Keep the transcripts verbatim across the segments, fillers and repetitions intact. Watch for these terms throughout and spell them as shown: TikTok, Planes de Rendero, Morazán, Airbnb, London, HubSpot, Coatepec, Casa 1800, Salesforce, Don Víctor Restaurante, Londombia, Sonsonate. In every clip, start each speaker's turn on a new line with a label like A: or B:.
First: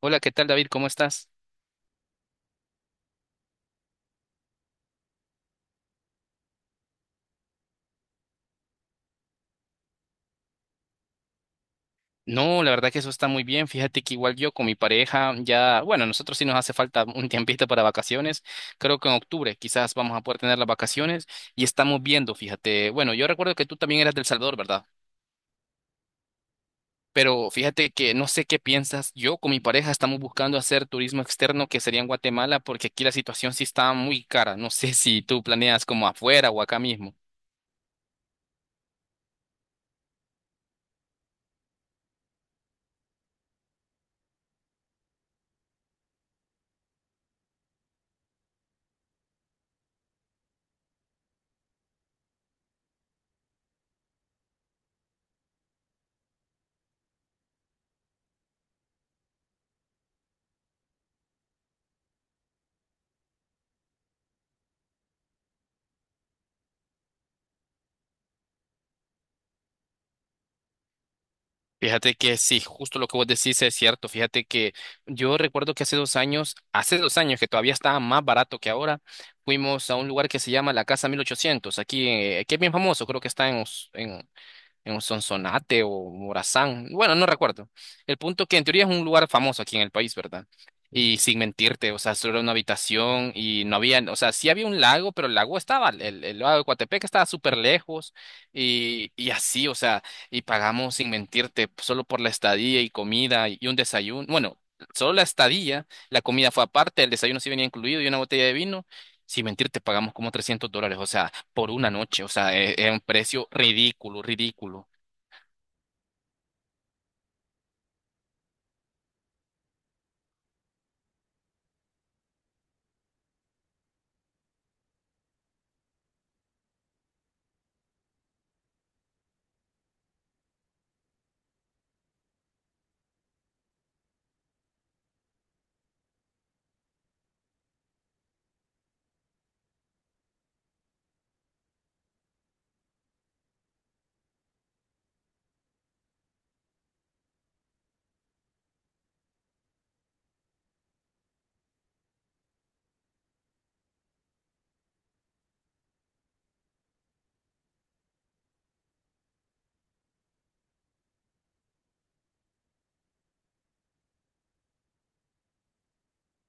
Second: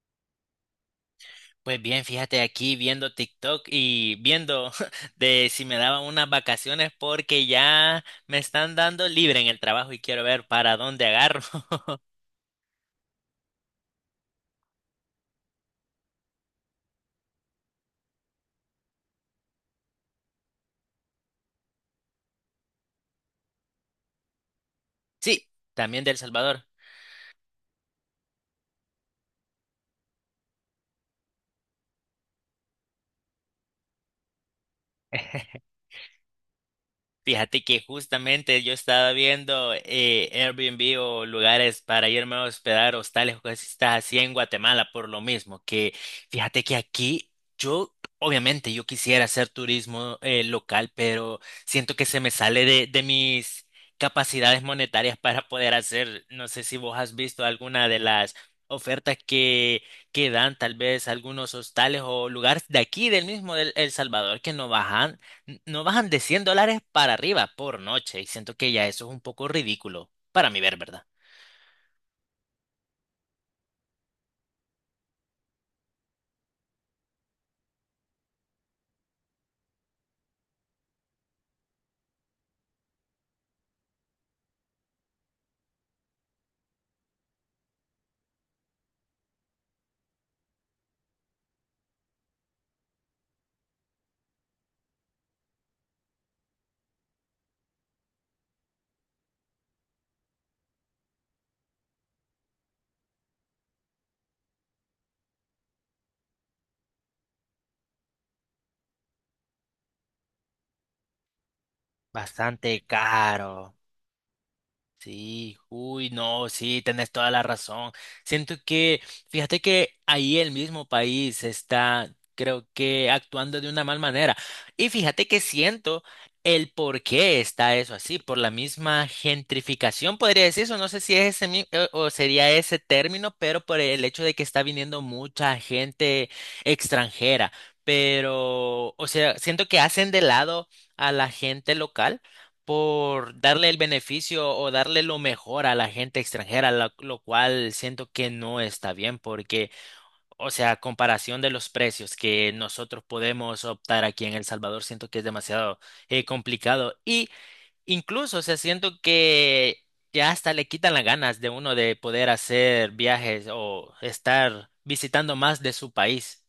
A: Hola, ¿qué tal, David? ¿Cómo estás?
B: Pues bien, fíjate aquí viendo TikTok y viendo de si me daban unas vacaciones porque ya me están dando libre en el trabajo y quiero ver para dónde agarro.
A: No, la verdad que eso está muy bien. Fíjate que igual yo con mi pareja ya, bueno, nosotros sí nos hace falta un tiempito para vacaciones. Creo que en octubre quizás vamos a poder tener las vacaciones y estamos viendo, fíjate. Bueno, yo recuerdo que tú también eras del Salvador, ¿verdad?
B: Sí, también de El Salvador.
A: Pero fíjate que no sé qué piensas. Yo con mi pareja estamos buscando hacer turismo externo que sería en Guatemala porque aquí la situación sí está muy cara. No sé si tú planeas como afuera o acá mismo.
B: Fíjate que justamente yo estaba viendo eh, Airbnb o lugares para irme a hospedar, hostales o cosas así en Guatemala por lo mismo, que fíjate que aquí yo, obviamente yo quisiera hacer turismo eh, local, pero siento que se me sale de, de mis capacidades monetarias para poder hacer, no sé si vos has visto alguna de las ofertas que, que dan tal vez algunos hostales o lugares de aquí, del mismo del El Salvador, que no bajan n- no bajan de cien dólares para arriba por noche y siento que ya eso es un poco ridículo para mi ver, ¿verdad?
A: Fíjate que sí, justo lo que vos decís es cierto. Fíjate que yo recuerdo que hace dos años, hace dos años que todavía estaba más barato que ahora, fuimos a un lugar que se llama la Casa mil ochocientos, aquí, eh, que es bien famoso, creo que está en, en un Sonsonate o Morazán, bueno, no recuerdo. El punto que en teoría es un lugar famoso aquí en el país, ¿verdad? Y sin mentirte, o sea, solo era una habitación y no había, o sea, sí había un lago, pero el lago estaba, el, el lago de Coatepec estaba súper lejos y, y así, o sea, y pagamos sin mentirte solo por la estadía y comida y un desayuno, bueno, solo la estadía, la comida fue aparte, el desayuno sí venía incluido y una botella de vino, sin mentirte pagamos como trescientos dólares, o sea, por una noche. O sea, es,
B: Bastante
A: es un precio
B: caro.
A: ridículo, ridículo.
B: Sí, uy, no, sí, tenés toda la razón. Siento que, fíjate que ahí el mismo país está, creo que, actuando de una mal manera. Y fíjate que siento el por qué está eso así, por la misma gentrificación, podría decir eso, no sé si es ese mi- eh, o sería ese término, pero por el hecho de que está viniendo mucha gente extranjera. Pero, o sea, siento que hacen de lado a la gente local por darle el beneficio o darle lo mejor a la gente extranjera, la- lo, cual siento que no está bien porque, o sea, a comparación de los precios que nosotros podemos optar aquí en El Salvador, siento que es demasiado eh, complicado y incluso, o sea, siento que ya hasta le quitan las ganas de uno de poder hacer viajes o estar visitando más de su país.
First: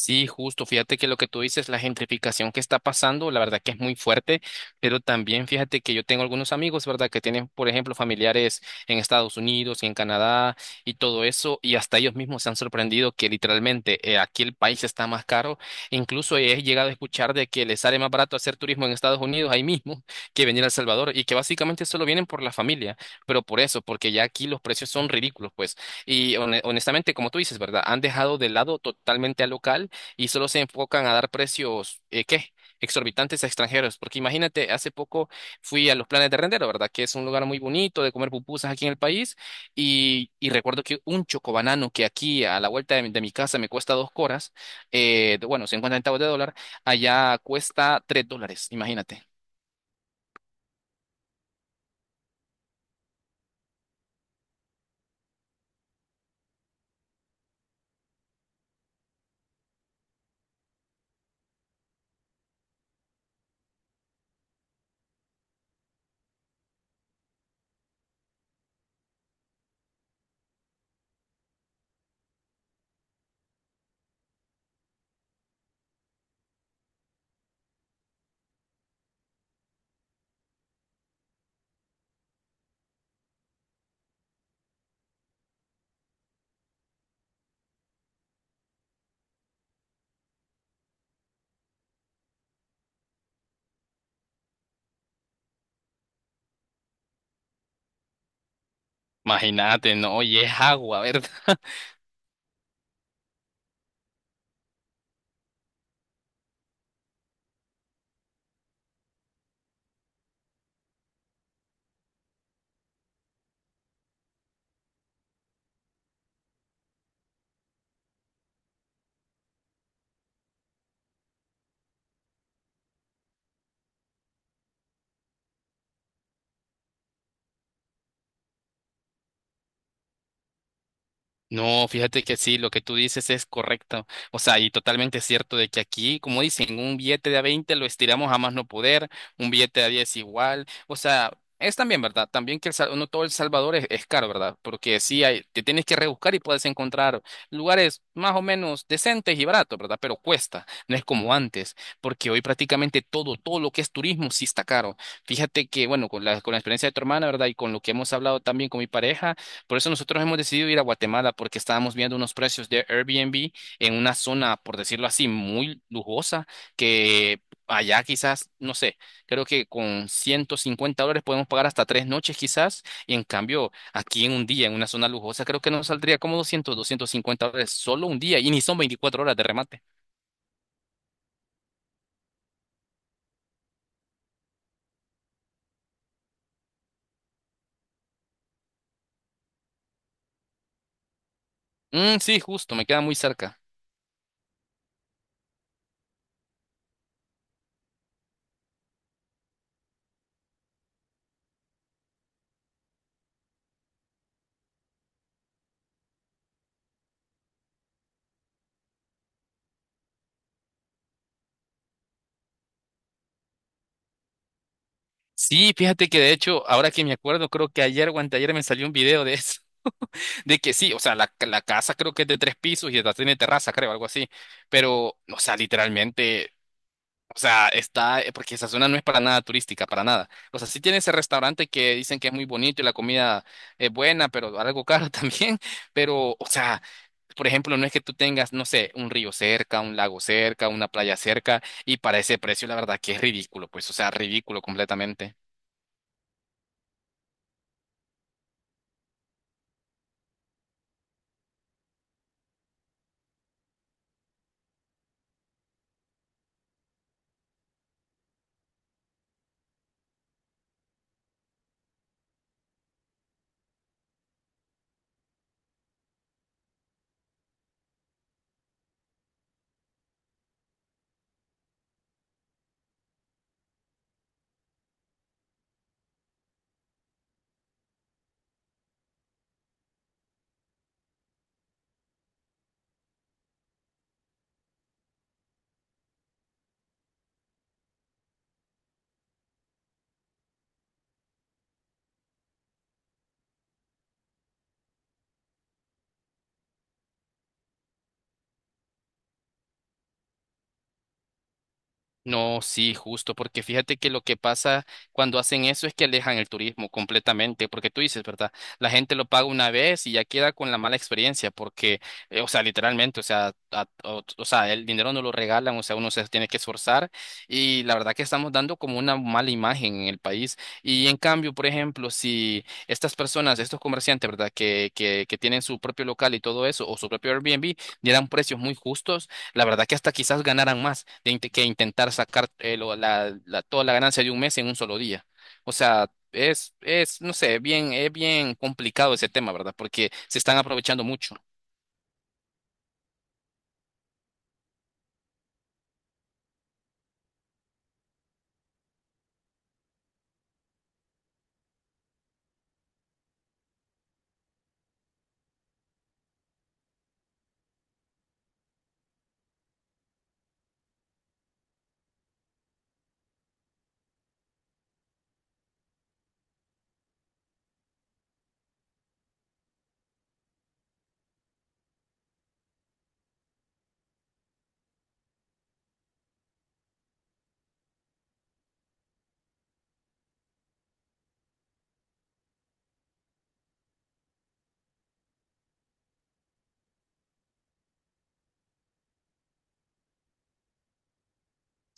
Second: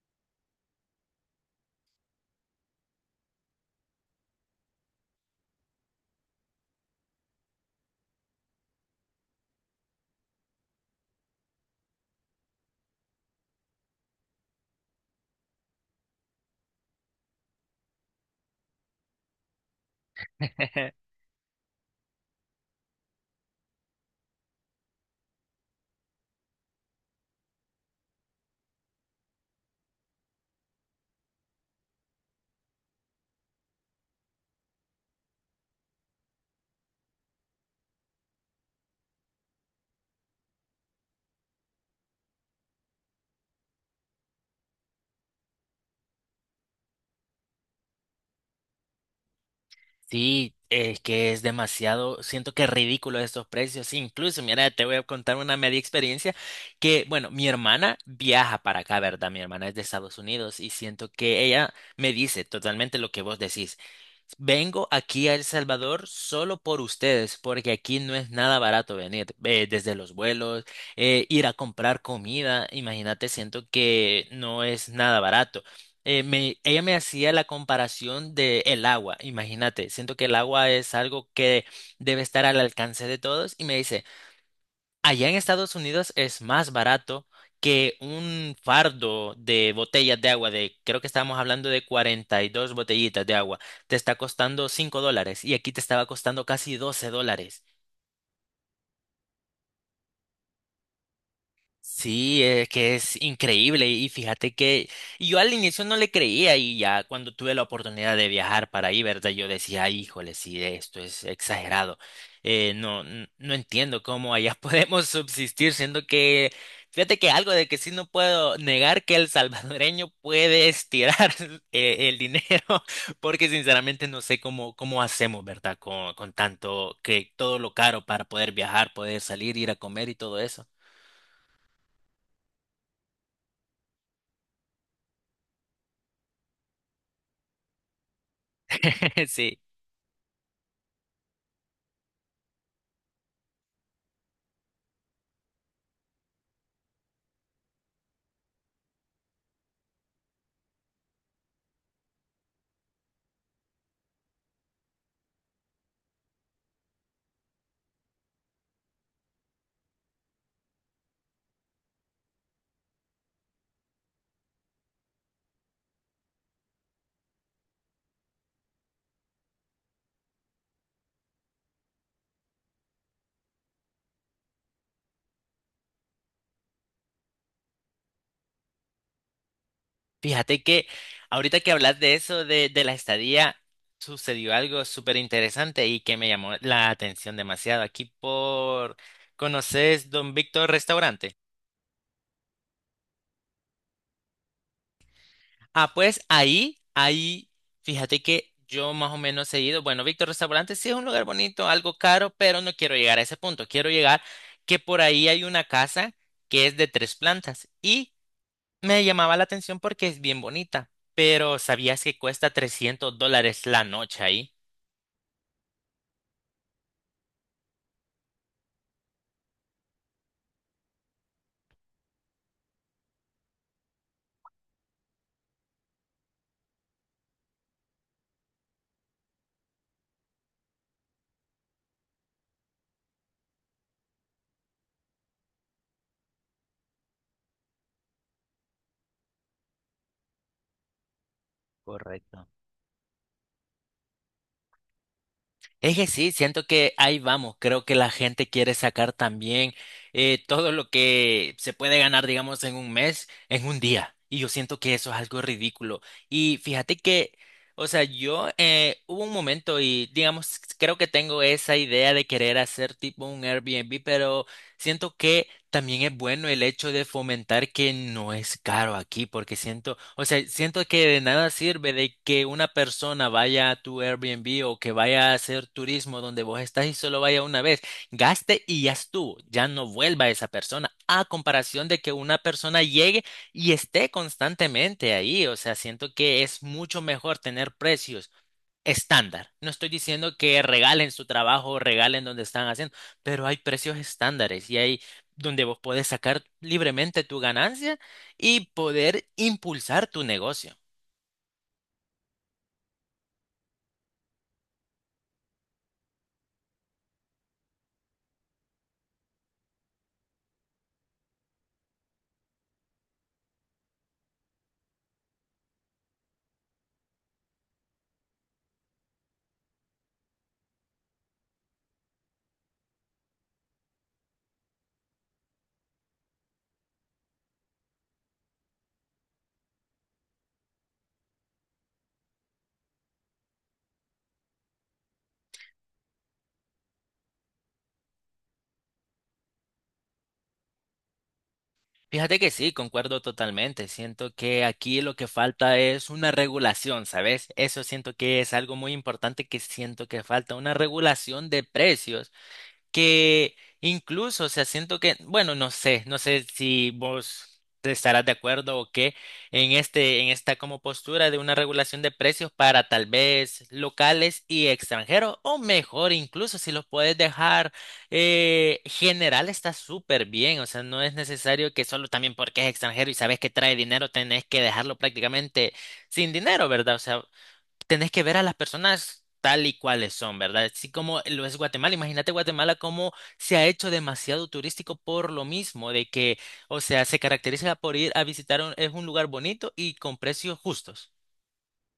A: Sí, justo. Fíjate que lo que tú dices, la gentrificación que está pasando, la verdad que es muy fuerte, pero también fíjate que yo tengo algunos amigos, ¿verdad? Que tienen, por ejemplo, familiares en Estados Unidos y en Canadá y todo eso, y hasta ellos mismos se han sorprendido que literalmente eh, aquí el país está más caro. Incluso he llegado a escuchar de que les sale más barato hacer turismo en Estados Unidos ahí mismo que venir a El Salvador y que básicamente solo vienen por la familia, pero por eso, porque ya aquí los precios son ridículos, pues. Y hone- honestamente, como tú dices, ¿verdad? Han dejado de lado totalmente al local y solo se enfocan a dar precios, eh, ¿qué? Exorbitantes a extranjeros, porque imagínate, hace poco fui a los Planes de Rendero, ¿verdad? Que es un lugar muy bonito de comer pupusas aquí en el país, y, y recuerdo que un chocobanano que aquí a la vuelta de mi, de mi casa me cuesta dos coras, eh, de- bueno, cincuenta centavos de dólar, allá cuesta tres dólares, imagínate.
B: Sí, es que es demasiado, siento que es ridículo estos precios. Incluso, mira, te voy a contar una media experiencia que, bueno, mi hermana viaja para acá, ¿verdad? Mi hermana es de Estados Unidos y siento que ella me dice totalmente lo que vos decís. Vengo aquí a El Salvador solo por ustedes, porque aquí no es nada barato venir, eh, desde los vuelos, eh, ir a comprar comida, imagínate, siento que no es nada barato. Eh, me- ella me hacía la comparación de el agua, imagínate, siento que el agua es algo que debe estar al alcance de todos y me dice, "Allá en Estados Unidos es más barato que un fardo de botellas de agua, de creo que estábamos hablando de cuarenta y dos botellitas de agua, te está costando cinco dólares y aquí te estaba costando casi doce dólares".
A: Imagínate, no, y es agua, ¿verdad?
B: Sí, es que es increíble y fíjate que y yo al inicio no le creía y ya cuando tuve la oportunidad de viajar para ahí, ¿verdad? Yo decía, "Ay, híjole, sí, esto es exagerado. Eh, no, n- no entiendo cómo allá podemos subsistir, siendo que, fíjate que algo de que sí no puedo negar que el salvadoreño puede estirar eh, el dinero, porque sinceramente no sé cómo, cómo hacemos, ¿verdad? Con, con tanto que todo lo caro para poder viajar, poder salir, ir a comer y todo eso.
A: No, fíjate que sí, lo que tú dices es correcto. O sea, y totalmente cierto de que aquí, como dicen, un billete de a veinte lo estiramos a más no poder, un
B: Sí.
A: billete de a diez igual. O sea, es también verdad, también que el, Sal- no todo El Salvador es, es caro, ¿verdad? Porque sí, hay, te tienes que rebuscar y puedes encontrar lugares más o menos decentes y baratos, ¿verdad? Pero cuesta, no es como antes, porque hoy prácticamente todo, todo lo que es turismo sí está caro. Fíjate que, bueno, con la, con la experiencia de tu hermana, ¿verdad? Y con lo que hemos hablado también con mi pareja. Por eso nosotros hemos decidido ir a Guatemala porque estábamos viendo unos precios de Airbnb en una zona, por decirlo así, muy lujosa, que allá quizás, no sé, creo que con ciento cincuenta dólares podemos pagar hasta tres noches quizás, y en cambio aquí en un día, en una zona lujosa, creo que nos saldría como doscientos, doscientos cincuenta dólares solo un día, y ni son veinticuatro horas de remate.
B: Fíjate que ahorita que hablas de eso, de, de la estadía, sucedió algo súper interesante y que me llamó la atención demasiado. Aquí por... ¿Conoces Don Víctor Restaurante?
A: Mm, sí, justo, me queda muy cerca.
B: Ah, pues ahí, ahí, fíjate que yo más o menos he ido. Bueno, Víctor Restaurante sí es un lugar bonito, algo caro, pero no quiero llegar a ese punto. Quiero llegar que por ahí hay una casa que es de tres plantas y me llamaba la atención porque es bien bonita, pero ¿sabías que cuesta trescientos dólares la noche ahí?
A: Sí, fíjate que de hecho, ahora que me acuerdo, creo que ayer o anteayer me salió un video de eso. De que sí, o sea, la, la casa creo que es de tres pisos y hasta tiene terraza, creo, algo así. Pero, o sea, literalmente, o sea, está, eh, porque esa zona no es para nada turística, para nada. O sea, sí tiene ese restaurante que dicen que es muy bonito y la comida es buena, pero algo caro también. Pero, o sea, por ejemplo, no es que tú tengas, no sé, un río cerca, un lago cerca, una playa cerca, y para ese
B: Correcto.
A: precio, la verdad que es ridículo, pues, o sea, ridículo completamente.
B: Es que sí, siento que ahí vamos. Creo que la gente quiere sacar también eh, todo lo que se puede ganar, digamos, en un mes, en un día. Y yo siento que eso es algo ridículo. Y fíjate que, o sea, yo eh, hubo un momento y, digamos, creo que tengo esa idea de querer hacer tipo un Airbnb, pero siento que también es bueno el hecho de fomentar que no es caro aquí, porque siento, o sea, siento que de nada sirve de que una persona vaya a tu Airbnb o que vaya a hacer turismo donde vos estás y solo vaya una vez, gaste y ya estuvo, ya no vuelva esa persona, a comparación de que una persona llegue y esté constantemente ahí, o sea, siento que es mucho mejor tener precios estándar. No estoy diciendo que regalen su trabajo, regalen donde están haciendo, pero hay precios estándares y hay donde vos podés sacar libremente tu ganancia y poder impulsar tu negocio.
A: No, sí, justo, porque fíjate que lo que pasa cuando hacen eso es que alejan el turismo completamente, porque tú dices, ¿verdad? La gente lo paga una vez y ya queda con la mala experiencia, porque, eh, o sea, literalmente, o sea, a- o, o sea, el dinero no lo regalan, o sea, uno se tiene que esforzar y la verdad que estamos dando como una mala imagen en el país. Y en cambio, por ejemplo, si estas personas, estos comerciantes, ¿verdad? Que, que, que tienen su propio local y todo eso, o su propio Airbnb, dieran precios muy justos la verdad que hasta quizás ganaran más de int- que intentar sacar eh, lo- la, la- toda la ganancia de un mes en un solo día. O sea, es, es, no sé, bien, es bien complicado ese tema, ¿verdad? Porque se están aprovechando mucho.
B: Fíjate que sí, concuerdo totalmente. Siento que aquí lo que falta es una regulación, ¿sabes? Eso siento que es algo muy importante que siento que falta, una regulación de precios que incluso, o sea, siento que, bueno, no sé, no sé, si vos te estarás de acuerdo o qué en este, en esta como postura de una regulación de precios para tal vez locales y extranjeros, o mejor, incluso si los puedes dejar eh, general está súper bien, o sea, no es necesario que solo también porque es extranjero y sabes que trae dinero tenés que dejarlo prácticamente sin dinero, ¿verdad? O sea, tenés que ver a las personas tal y cuales son, ¿verdad? Así como lo es Guatemala. Imagínate Guatemala como se ha hecho demasiado turístico por lo mismo, de que, o sea, se caracteriza por ir a visitar un, es un lugar bonito y con precios justos.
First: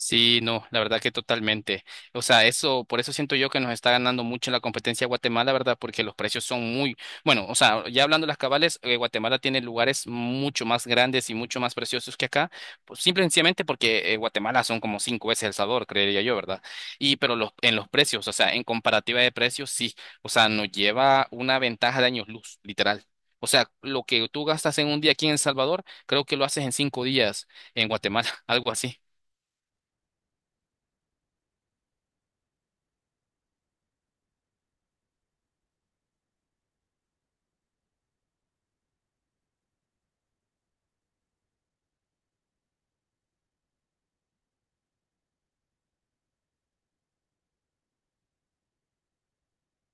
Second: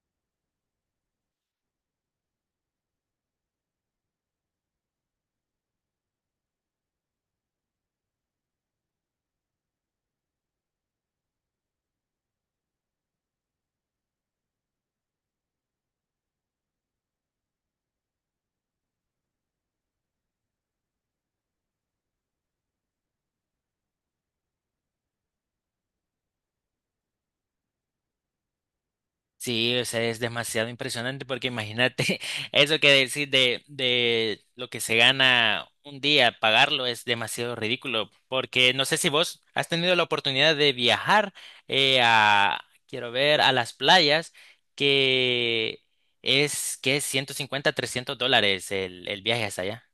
A: Sí, no, la verdad que totalmente. O sea, eso, por eso siento yo que nos está ganando mucho la competencia Guatemala, ¿verdad? Porque los precios son muy, bueno, o sea, ya hablando de las cabales, eh, Guatemala tiene lugares mucho más grandes y mucho más preciosos que acá, pues, simple y sencillamente porque eh, Guatemala son como cinco veces El Salvador, creería yo, ¿verdad? Y pero los, en los precios, o sea, en comparativa de precios, sí, o sea, nos lleva una ventaja de años luz, literal. O sea, lo que tú gastas en un día aquí en El Salvador, creo que lo haces en cinco días en Guatemala, algo así.
B: Sí, o sea, es demasiado impresionante porque imagínate eso que decir de, de lo que se gana un día, pagarlo es demasiado ridículo porque no sé si vos has tenido la oportunidad de viajar eh, a, quiero ver, a las playas que es que es ciento cincuenta trescientos dólares el, el viaje hasta allá.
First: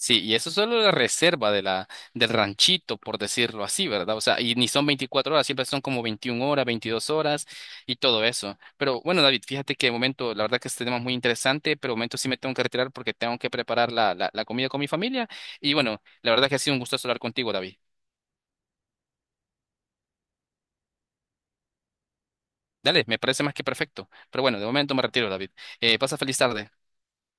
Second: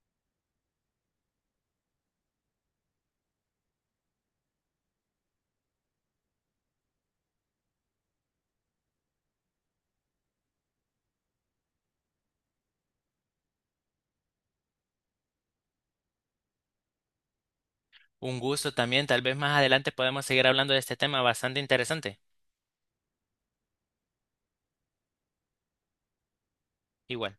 A: Sí, y eso es solo la reserva de la, del ranchito, por decirlo así, ¿verdad? O sea, y ni son veinticuatro horas, siempre son como veintiuna horas, veintidós horas y todo eso. Pero bueno, David, fíjate que de momento, la verdad que este tema es muy interesante, pero de momento sí me tengo que retirar porque tengo que preparar la, la, la comida con mi familia. Y bueno, la verdad que ha sido un gusto hablar contigo, David.
B: Un gusto también, tal vez más adelante podemos seguir hablando de este tema bastante interesante.
A: Dale, me parece más que perfecto. Pero bueno, de momento me retiro, David. Eh, pasa feliz tarde.
B: Igual.